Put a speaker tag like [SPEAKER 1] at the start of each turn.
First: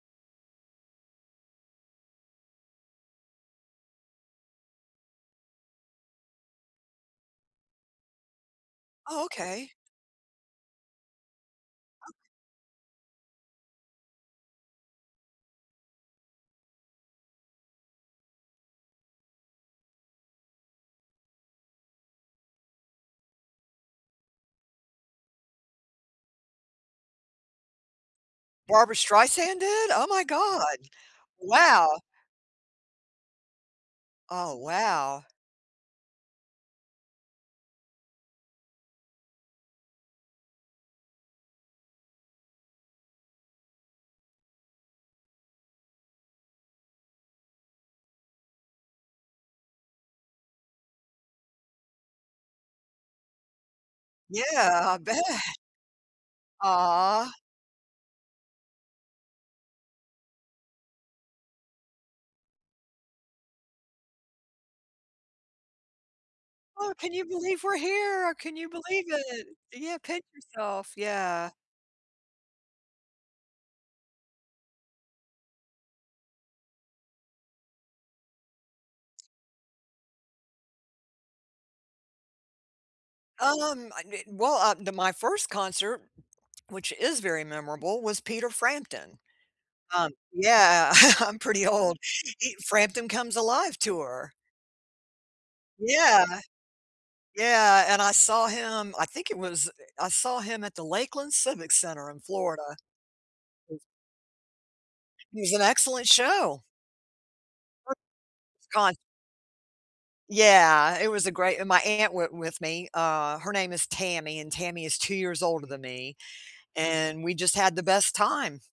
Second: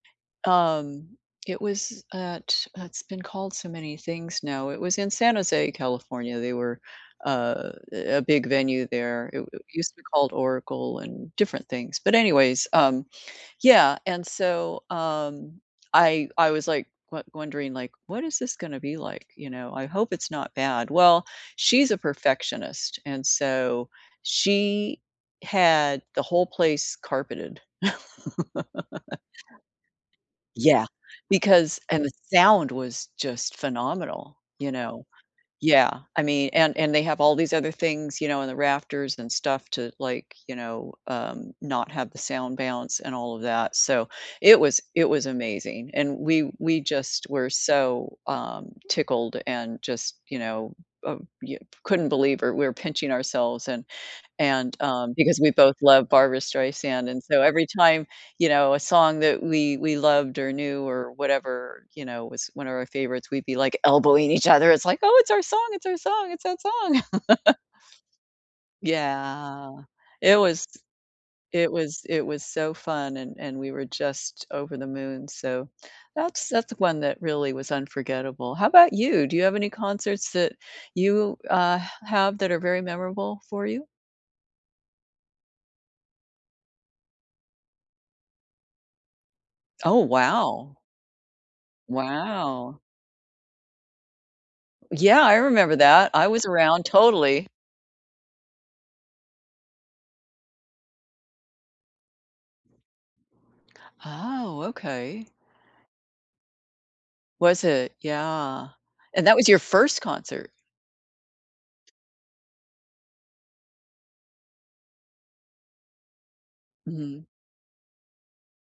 [SPEAKER 1] Um, it was at, it's been called so many things now, it was in San Jose, California, they were, uh, a a big venue
[SPEAKER 2] Oh,
[SPEAKER 1] there, it w
[SPEAKER 2] okay.
[SPEAKER 1] used to be called Oracle and different things,
[SPEAKER 2] [unintelligible]
[SPEAKER 1] but anyways, um, yeah, and so, um, I I was like won wondering, like, what is this gonna be, like, you know, I hope it's not bad, well, she's a perfectionist, and so she had the whole place carpeted.
[SPEAKER 2] Barbara Streisand did? Oh, my God.
[SPEAKER 1] Yeah, because
[SPEAKER 2] Wow.
[SPEAKER 1] and the sound was just phenomenal,
[SPEAKER 2] Oh,
[SPEAKER 1] you know,
[SPEAKER 2] wow.
[SPEAKER 1] yeah, I mean, and and they have all these other things, you know, in the rafters and stuff to, like, you know, um, not have the sound bounce and all of that, so it was it was amazing, and we we just were so, um, tickled and just, you know, uh you couldn't believe it, we're pinching ourselves and
[SPEAKER 2] Yeah,
[SPEAKER 1] and,
[SPEAKER 2] I
[SPEAKER 1] um,
[SPEAKER 2] bet.
[SPEAKER 1] because we both love Barbara Streisand, and
[SPEAKER 2] Ah.
[SPEAKER 1] so every time, you know, a song that we we loved or knew or whatever, you know, was one of our favorites, we'd be, like, elbowing each other, it's, like, oh, it's our song, it's our song, it's that song.
[SPEAKER 2] Oh, can you believe we're here? Can you believe it?
[SPEAKER 1] Yeah,
[SPEAKER 2] Yeah, pinch
[SPEAKER 1] it was
[SPEAKER 2] yourself. Yeah.
[SPEAKER 1] it was it was so fun and, and we were just over the moon, so that's that's one that really was unforgettable. How 'bout you? Do you have any concerts that you, uh, h have that are very memorable for you?
[SPEAKER 2] Um, I didn't well, uh, the, my first concert, which is very memorable, was Peter Frampton.
[SPEAKER 1] Oh,
[SPEAKER 2] Um,
[SPEAKER 1] wow.
[SPEAKER 2] yeah, I'm pretty old. E
[SPEAKER 1] Wow.
[SPEAKER 2] Frampton Comes Alive tour.
[SPEAKER 1] Yeah, I remember that,
[SPEAKER 2] Yeah.
[SPEAKER 1] I was around, totally.
[SPEAKER 2] Yeah, and I saw him, I think it was, I saw him at the Lakeland Civic Center in Florida.
[SPEAKER 1] Oh, okay.
[SPEAKER 2] He's an excellent show.
[SPEAKER 1] Was
[SPEAKER 2] [unintelligible]
[SPEAKER 1] it,
[SPEAKER 2] S
[SPEAKER 1] yeah,
[SPEAKER 2] con
[SPEAKER 1] and that was your first concert.
[SPEAKER 2] Yeah, it was a great, and my aunt went with me, uh, her name is Tammy and Tammy is 2 years older than me, and
[SPEAKER 1] Mhm.
[SPEAKER 2] we just had the best time.